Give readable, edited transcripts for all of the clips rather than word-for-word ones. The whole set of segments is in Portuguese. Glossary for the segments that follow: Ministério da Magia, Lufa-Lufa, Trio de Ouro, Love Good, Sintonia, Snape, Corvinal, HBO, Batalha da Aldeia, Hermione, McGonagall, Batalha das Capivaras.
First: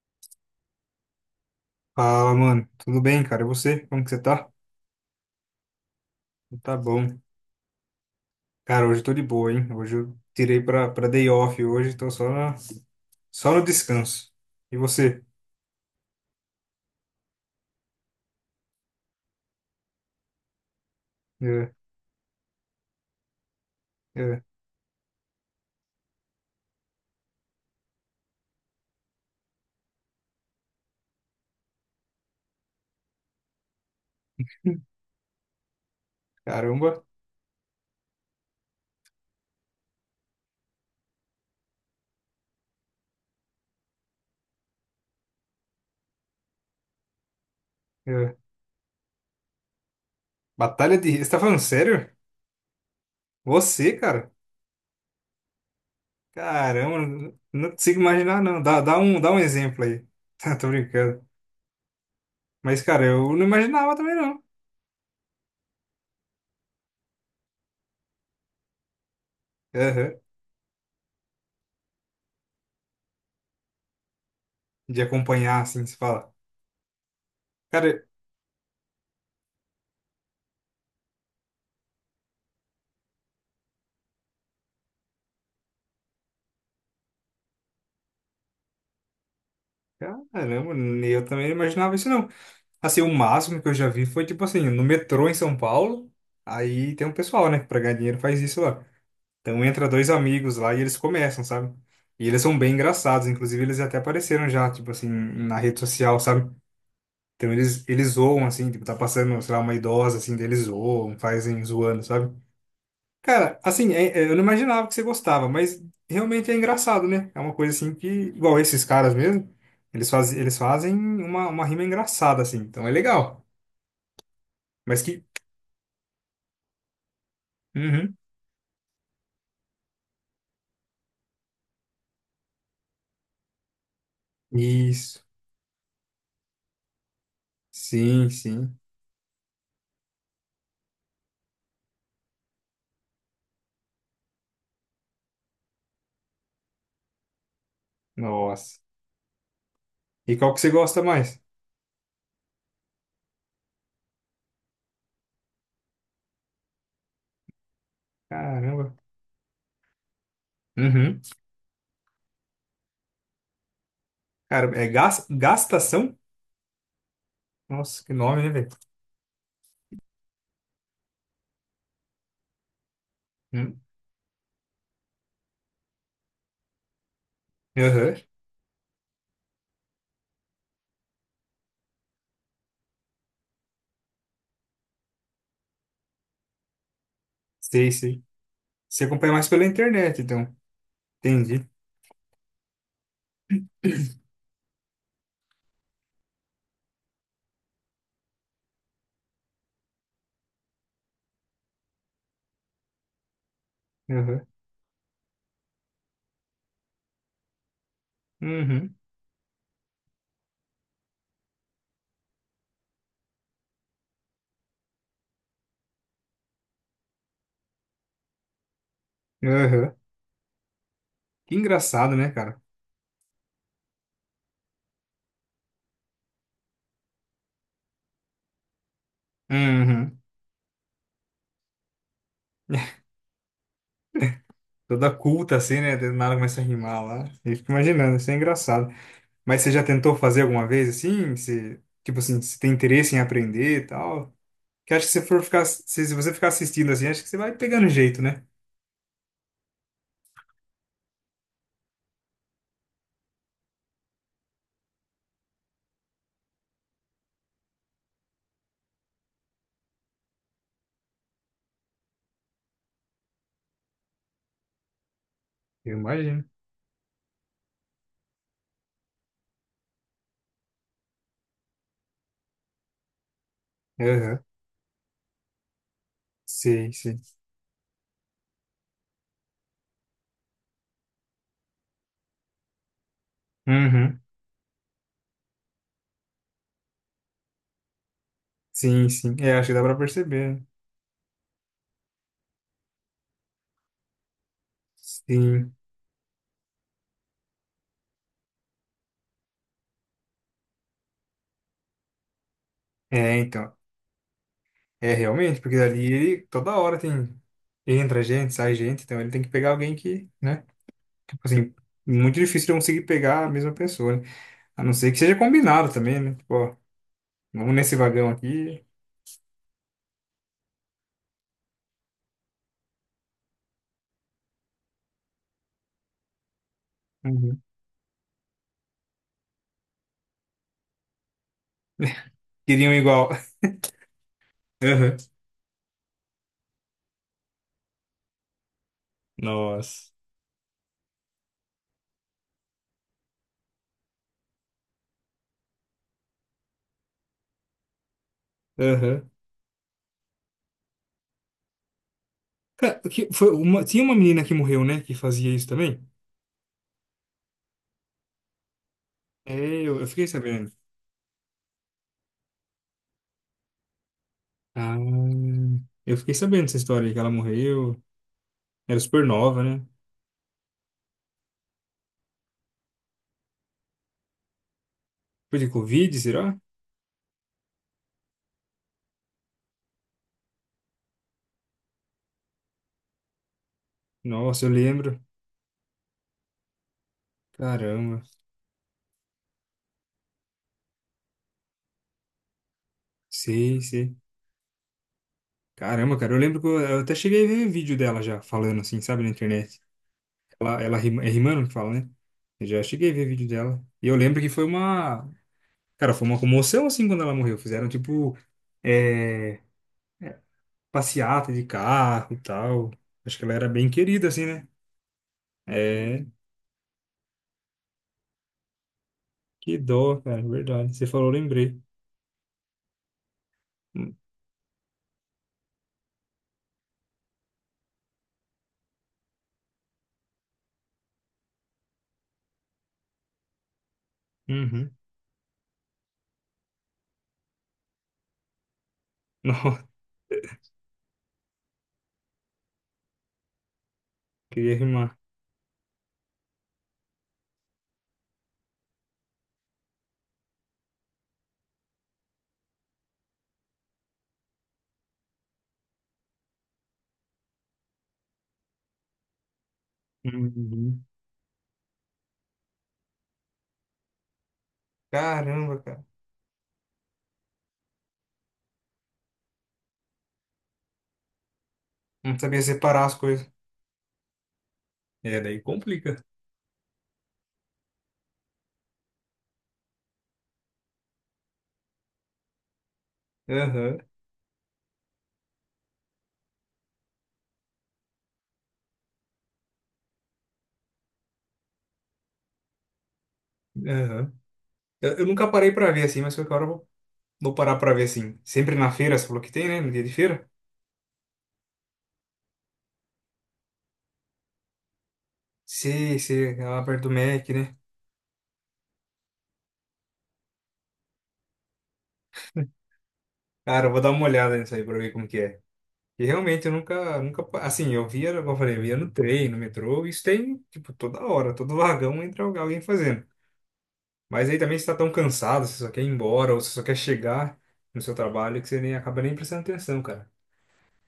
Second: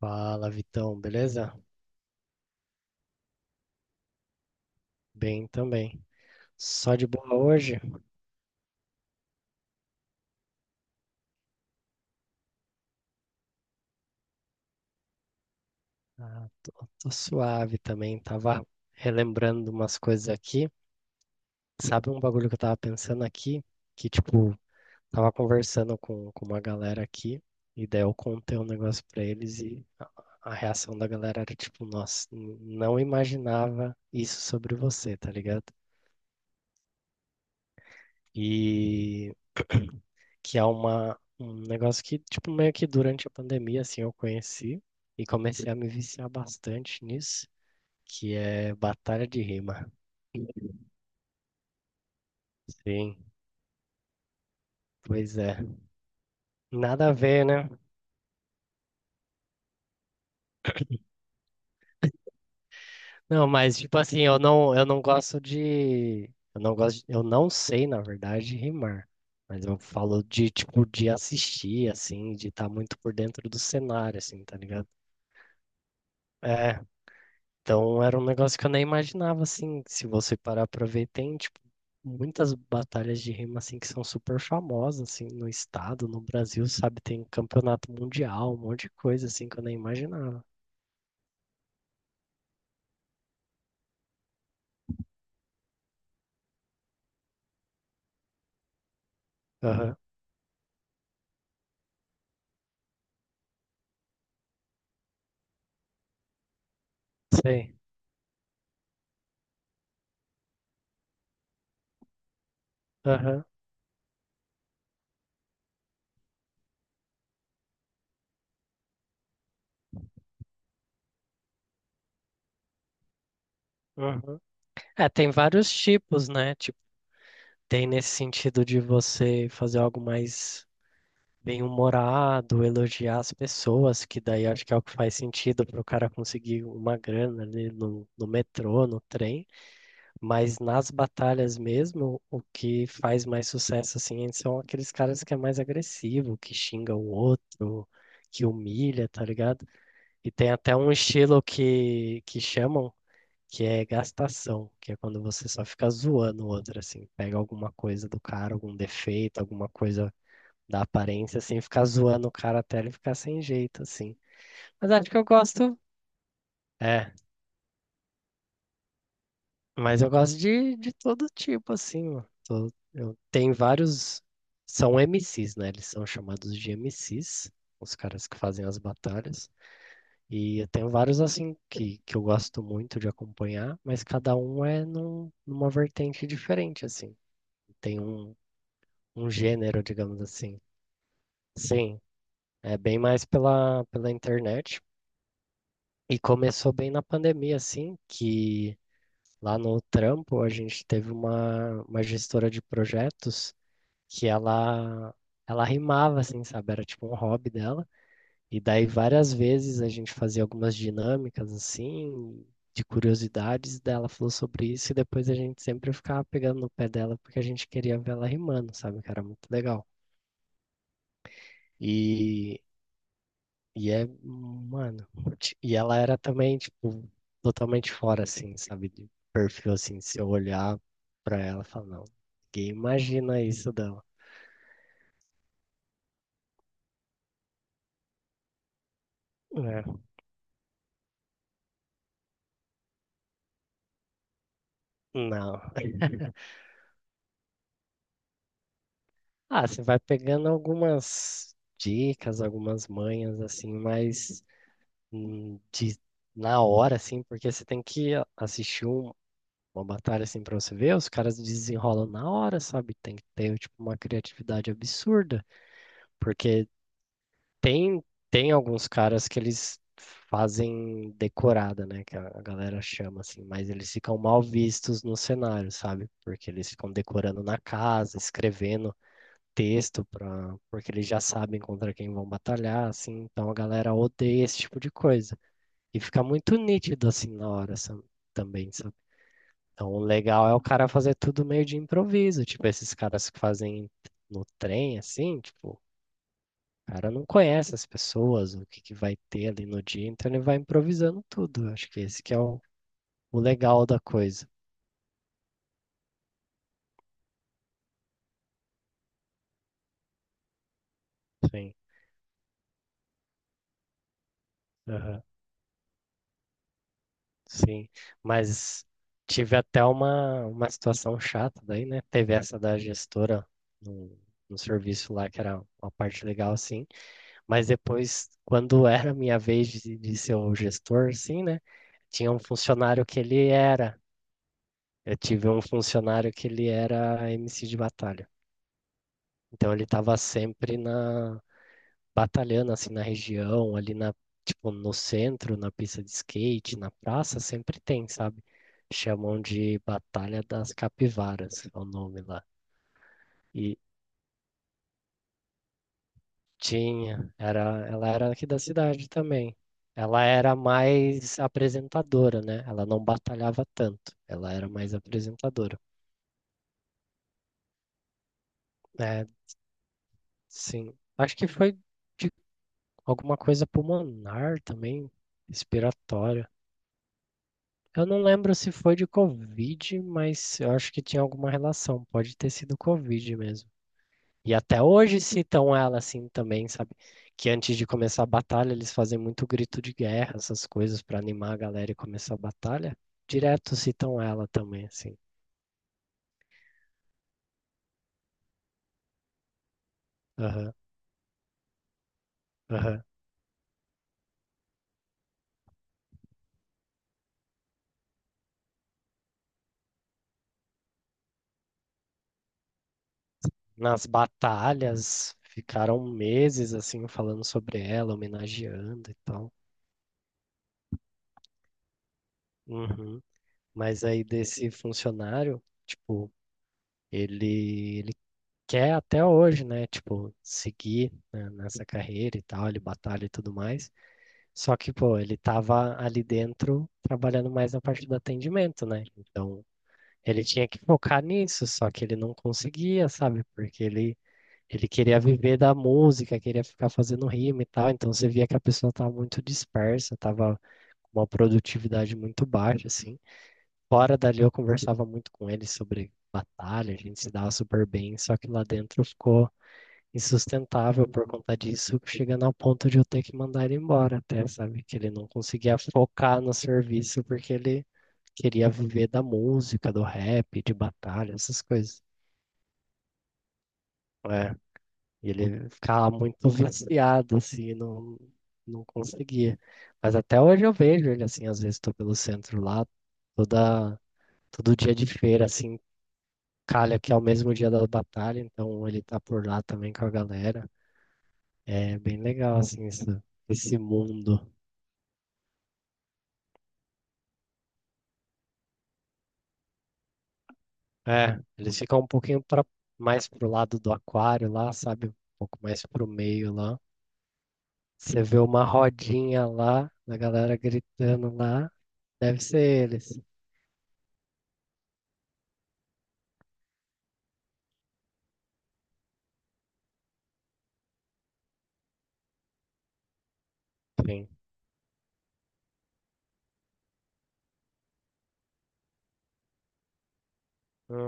Fala, Vitão, beleza? Fala, mano. Tudo bem, cara? E você? Como que você tá? Bem também. Tá Só de bom. boa hoje? Cara, hoje eu tô de boa, hein? Hoje eu tirei pra day off hoje, tô só, na, só no descanso. E você? Ah, tô, tô suave também. Tava relembrando umas coisas aqui. É, Sabe um bagulho que eu tava pensando aqui? Que, é. tipo, tava conversando com uma galera aqui, e daí eu contei um negócio pra eles e a reação da galera era tipo, nossa, não imaginava isso sobre você, tá ligado? Caramba. E que é um negócio que, tipo, meio que durante a pandemia, assim, eu conheci e comecei a me viciar bastante nisso, É. que é batalha de rima. Batalha de... Você tá falando sério? Sim, Você, cara? pois é. Caramba, Nada a não ver, né? não consigo imaginar, não. Dá um exemplo aí. Tô brincando. Mas, cara, eu não Não, mas, imaginava tipo também, assim, não. Eu não gosto de... Eu não gosto, eu não sei, na verdade, rimar. Mas eu Aham. falo de, tipo, de assistir, assim, de estar muito por dentro do cenário, assim, tá ligado? De acompanhar, assim, se fala. É. Cara, Então era um negócio que eu nem imaginava, assim, se você parar pra ver, tem, tipo, muitas batalhas de rima, assim, que são super famosas, assim, no estado, no Brasil, sabe? Tem campeonato mundial, um monte de coisa, assim, que eu nem imaginava. caramba, eu também não imaginava isso, não. Assim, o máximo que eu já vi foi, tipo assim, no metrô em São Paulo, aí tem um pessoal, né, que pra ganhar dinheiro faz isso lá. Então entra Aham, dois amigos lá e eles começam, sabe? E eles são bem engraçados, inclusive eles até apareceram já, tipo assim, na rede social, sabe? Então sei. eles zoam, assim, tipo, tá passando, sei lá, uma idosa, assim, deles zoam, fazem zoando, sabe? Aham, Cara, assim, eu não imaginava que você gostava, mas realmente é engraçado, né? É uma coisa assim que, igual esses caras mesmo, eles fazem uma rima engraçada, assim, então é legal. aham. Mas É, que, tem vários tipos, né? Tipo, tem nesse uhum. sentido de você fazer algo mais bem-humorado, elogiar as pessoas, que daí acho que é o que faz Isso. sentido para o cara conseguir uma grana ali no Sim, sim. metrô, no trem. Mas nas batalhas mesmo, o que faz mais sucesso assim são aqueles caras que é mais agressivo, que xinga o outro, que Nossa. humilha, tá ligado? E E tem qual que você até um gosta mais? estilo que chamam que é gastação, que é quando você só fica zoando o outro, assim, pega alguma coisa do cara, algum Caramba. defeito, alguma coisa da Uhum. aparência, assim, fica zoando o cara até ele ficar sem jeito, assim. Cara, é Mas acho que eu gosto. gastação? É, Nossa, que nome, né, velho? mas eu gosto de todo tipo, assim. Ó. Eu tenho Hum. vários. São MCs, né? Eles são chamados de MCs, os Aham. caras que fazem as batalhas. E eu tenho vários, assim, que eu gosto muito de acompanhar, mas cada um é numa vertente diferente, assim. Sei, Tem sei. um, Você um acompanha mais pela gênero, digamos internet, então. assim. Entendi. Sim, é bem mais pela internet. E começou bem na pandemia, assim, que lá no trampo a gente teve uma gestora de projetos que Aham. Ela rimava assim, sabe? Era tipo um hobby dela. E daí Uhum. várias vezes a gente fazia algumas dinâmicas assim, de curiosidades dela falou sobre isso e depois a gente sempre ficava pegando no pé dela porque a gente queria ver ela rimando, sabe? Que era muito legal. Aham. Que engraçado, né, cara? E e é, mano, e ela era também tipo totalmente fora assim, sabe? De perfil assim, se Uhum. eu olhar pra ela, e falar, não, ninguém imagina isso dela. Toda culta assim, né? Do nada começa a rimar lá. Eu fico imaginando, isso é engraçado. Mas você já É, tentou fazer alguma vez assim? Você, tipo assim, você tem interesse em aprender e tal? Que acho que se for não. ficar, se você ficar assistindo assim, acho que você vai pegando jeito, né? Ah, você vai pegando algumas dicas, algumas manhas, assim, mas hum, de, na hora, assim, porque você tem que assistir uma batalha, assim, pra você ver, os caras desenrolam na hora, sabe? Tem que ter, tipo, uma criatividade absurda, Eu imagino. porque tem, tem alguns caras que eles fazem decorada, né, que a galera chama, assim, mas eles ficam mal Aham. vistos no cenário, sabe? Porque eles ficam Sim, sim. decorando na casa, escrevendo texto para, porque eles já sabem contra quem vão batalhar, assim, então a galera Uhum. odeia esse tipo de coisa. E fica muito nítido assim na hora também, sabe? Sim, sim. É, acho que dá Então pra o legal é o perceber. cara fazer tudo meio de improviso, tipo esses caras que fazem no trem assim, Sim. tipo, o cara não conhece as pessoas, o que que vai ter ali no dia, então ele vai improvisando tudo. Eu acho que esse que é É, o então. legal da coisa. É, realmente, porque ali ele toda hora tem. Entra gente, sai gente, então ele tem que pegar alguém que, né? Tipo assim, Sim. muito difícil de conseguir pegar a mesma pessoa, né? A não ser que Aham. seja combinado também, né? Tipo, ó, vamos Sim, nesse vagão aqui. mas tive até uma situação chata daí, né? Teve essa da gestora no, no serviço lá, que era uma parte legal, sim. Uhum. Mas depois, quando era minha vez de ser o gestor, sim, né? Tinha um Queriam funcionário que igual. ele era. Aham. Eu tive um funcionário que ele era MC de batalha. Então ele Nossa. estava sempre na, batalhando assim na região, ali na, tipo, no centro, na pista de skate, na praça, sempre tem, sabe? Aham. Chamam de Batalha das Capivaras, é o nome lá. Cara, que foi E uma, tinha uma menina que morreu, né? Que fazia isso também? tinha, era, ela era aqui da cidade É, também. eu Ela fiquei era sabendo. mais apresentadora, né? Ela não batalhava tanto. Ela era mais Ah, apresentadora. eu fiquei sabendo dessa história aí, que ela morreu. Era super É, nova, né? sim. Acho que foi de alguma coisa pulmonar também, Foi de Covid, respiratória. será? Eu não lembro se foi de Covid, mas eu acho que tinha alguma relação. Pode ter sido Covid mesmo. E Nossa, eu até lembro. hoje citam ela assim também, sabe? Que antes de Caramba. começar a batalha, eles fazem muito grito de guerra, essas coisas pra animar a galera e começar a batalha. Direto Sei, sei. citam ela também, assim. Caramba, cara, eu lembro que eu até cheguei a ver vídeo dela já, falando assim, sabe, na internet. Aham, É rimando que fala, né? Eu já aham. cheguei a ver vídeo dela. E eu lembro que foi uma. Cara, foi uma comoção assim quando ela morreu. Fizeram tipo. É, passeata de carro e tal. Acho que ela era bem Nas querida, assim, né? batalhas, ficaram É, meses assim falando sobre ela, homenageando e tal. que dó, cara, verdade. Você falou, eu lembrei. Uhum. Mas Uhum. aí desse funcionário, tipo, ele quer até hoje, né? Tipo, seguir, né, nessa carreira e tal, ele batalha e tudo mais. Só que, pô, ele tava ali dentro trabalhando mais na parte do atendimento, né? Então, Nossa, ele tinha que focar nisso, só que ele não conseguia, sabe? Porque queria ele rimar. queria viver da música, queria ficar fazendo rima e tal. Então, você via que a pessoa tava muito dispersa, tava uma produtividade muito baixa, assim. Fora dali eu conversava muito com ele sobre batalha, a gente se dava super bem, só que lá dentro ficou Uhum. insustentável por conta disso, chegando ao ponto de eu ter que mandar ele embora até, sabe? Que ele não conseguia Caramba, cara. focar no serviço porque ele queria viver da música, do rap, de batalha, essas coisas. Não sabia separar as coisas. É, e É, daí ele complica. ficava muito viciado, assim, não conseguia. Mas até hoje eu vejo ele, assim, às vezes estou pelo centro lá, Aham, toda, todo dia de feira, assim, calha que é o mesmo dia da batalha, então ele tá por lá também com a galera. É bem legal, assim, esse aham. mundo. Eu nunca parei pra ver assim, mas qualquer hora eu vou parar pra ver assim. Sempre na feira, você falou que tem, né? No dia de feira? É, eles ficam um pouquinho pra, mais pro lado do aquário lá, sabe? Um pouco mais pro Sei, meio sei, é lá. lá perto do Mac, né? Você vê uma rodinha lá, da galera gritando lá. Deve ser eles. Cara, eu vou dar uma olhada nisso aí pra ver como que é. E realmente eu nunca, nunca, pa- assim, eu via, como eu falei, eu via no trem, no metrô, isso tem, tipo, toda hora, todo vagão entra alguém fazendo. Sim. Mas aí também você tá tão cansado, você só quer ir embora, ou você só quer chegar no seu trabalho, que você nem acaba nem prestando atenção, cara.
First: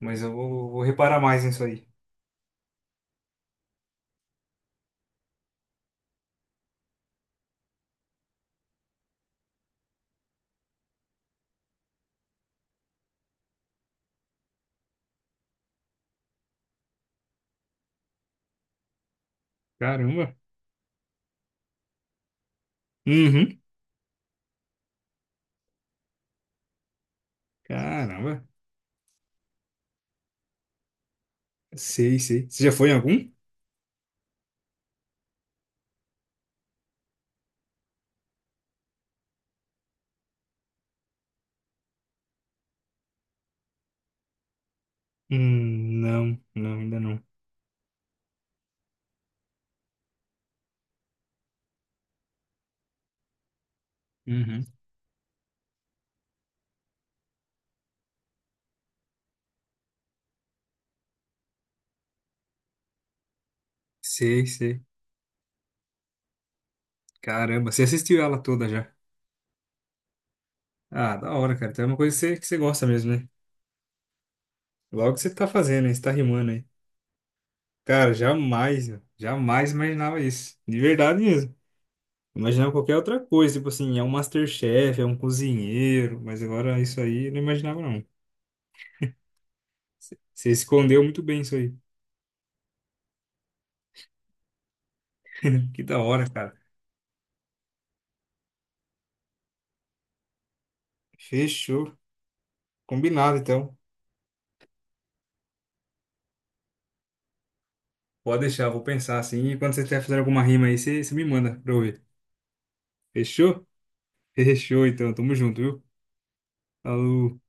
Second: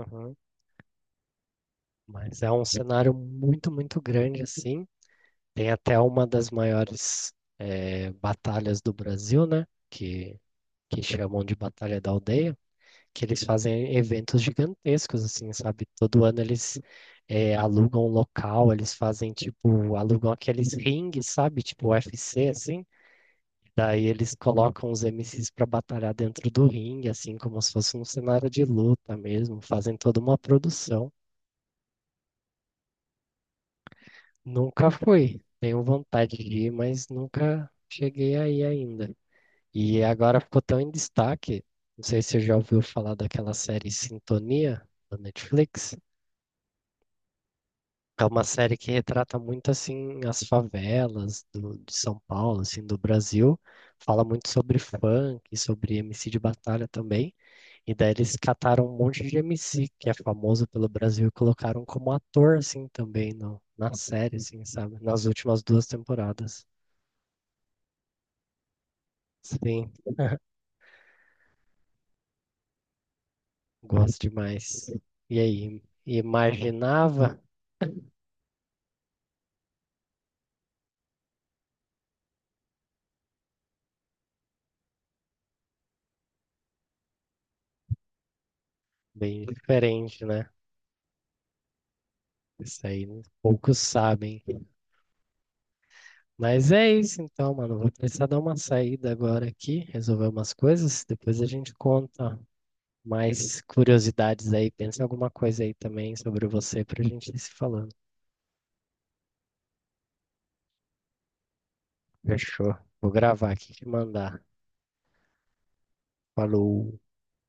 Mas eu vou reparar mais nisso aí. Mas é um cenário muito, muito grande, assim. Tem até uma das maiores, batalhas do Brasil, né? Que chamam de Batalha da Aldeia, que eles fazem eventos gigantescos, assim, sabe? Todo ano eles alugam um local, eles fazem, tipo, alugam Caramba. aqueles rings, sabe? Tipo UFC, assim. Uhum. Daí eles colocam os MCs para batalhar dentro do ringue, assim, como se fosse um Caramba. cenário de luta mesmo. Fazem toda uma produção. Sei, sei. Você já foi em algum? Nunca fui. Tenho vontade de ir, mas nunca cheguei aí ainda. E agora ficou tão em destaque. Não sei se você já ouviu falar daquela série Sintonia da Netflix. Não, não, ainda não. É uma série que retrata muito assim as favelas de São Paulo, assim, do Brasil. Fala muito Uhum. sobre funk, sobre MC de batalha também. E daí eles cataram um monte de MC que é famoso pelo Brasil e colocaram como ator assim também no, na série, Sei, assim, sei. sabe? Nas últimas duas temporadas. Caramba, você assistiu ela toda já. Sim, Ah, da hora, cara. Então é uma coisa que que você gosta mesmo, né? gosto demais. Logo que você E tá aí, fazendo, hein? Você tá rimando aí. imaginava Cara, jamais, meu. Jamais imaginava isso. De verdade mesmo. Imaginava qualquer outra coisa, tipo assim, é um MasterChef, é um cozinheiro, mas agora isso aí eu não imaginava não. bem Você diferente, você né? escondeu muito bem isso aí. Isso aí né? Poucos sabem. Que da hora, cara. Mas é isso então, mano. Vou precisar dar uma saída agora aqui, resolver umas coisas. Depois a gente Fechou. conta Combinado, mais então. curiosidades aí. Pensa em alguma coisa aí também sobre você pra gente ir se falando. Pode deixar, vou pensar assim. E quando você estiver fazendo alguma rima aí, você me manda pra eu ver. Fechou. Vou gravar Fechou? aqui e te mandar. Fechou, então. Tamo junto, viu? Falou. Falou.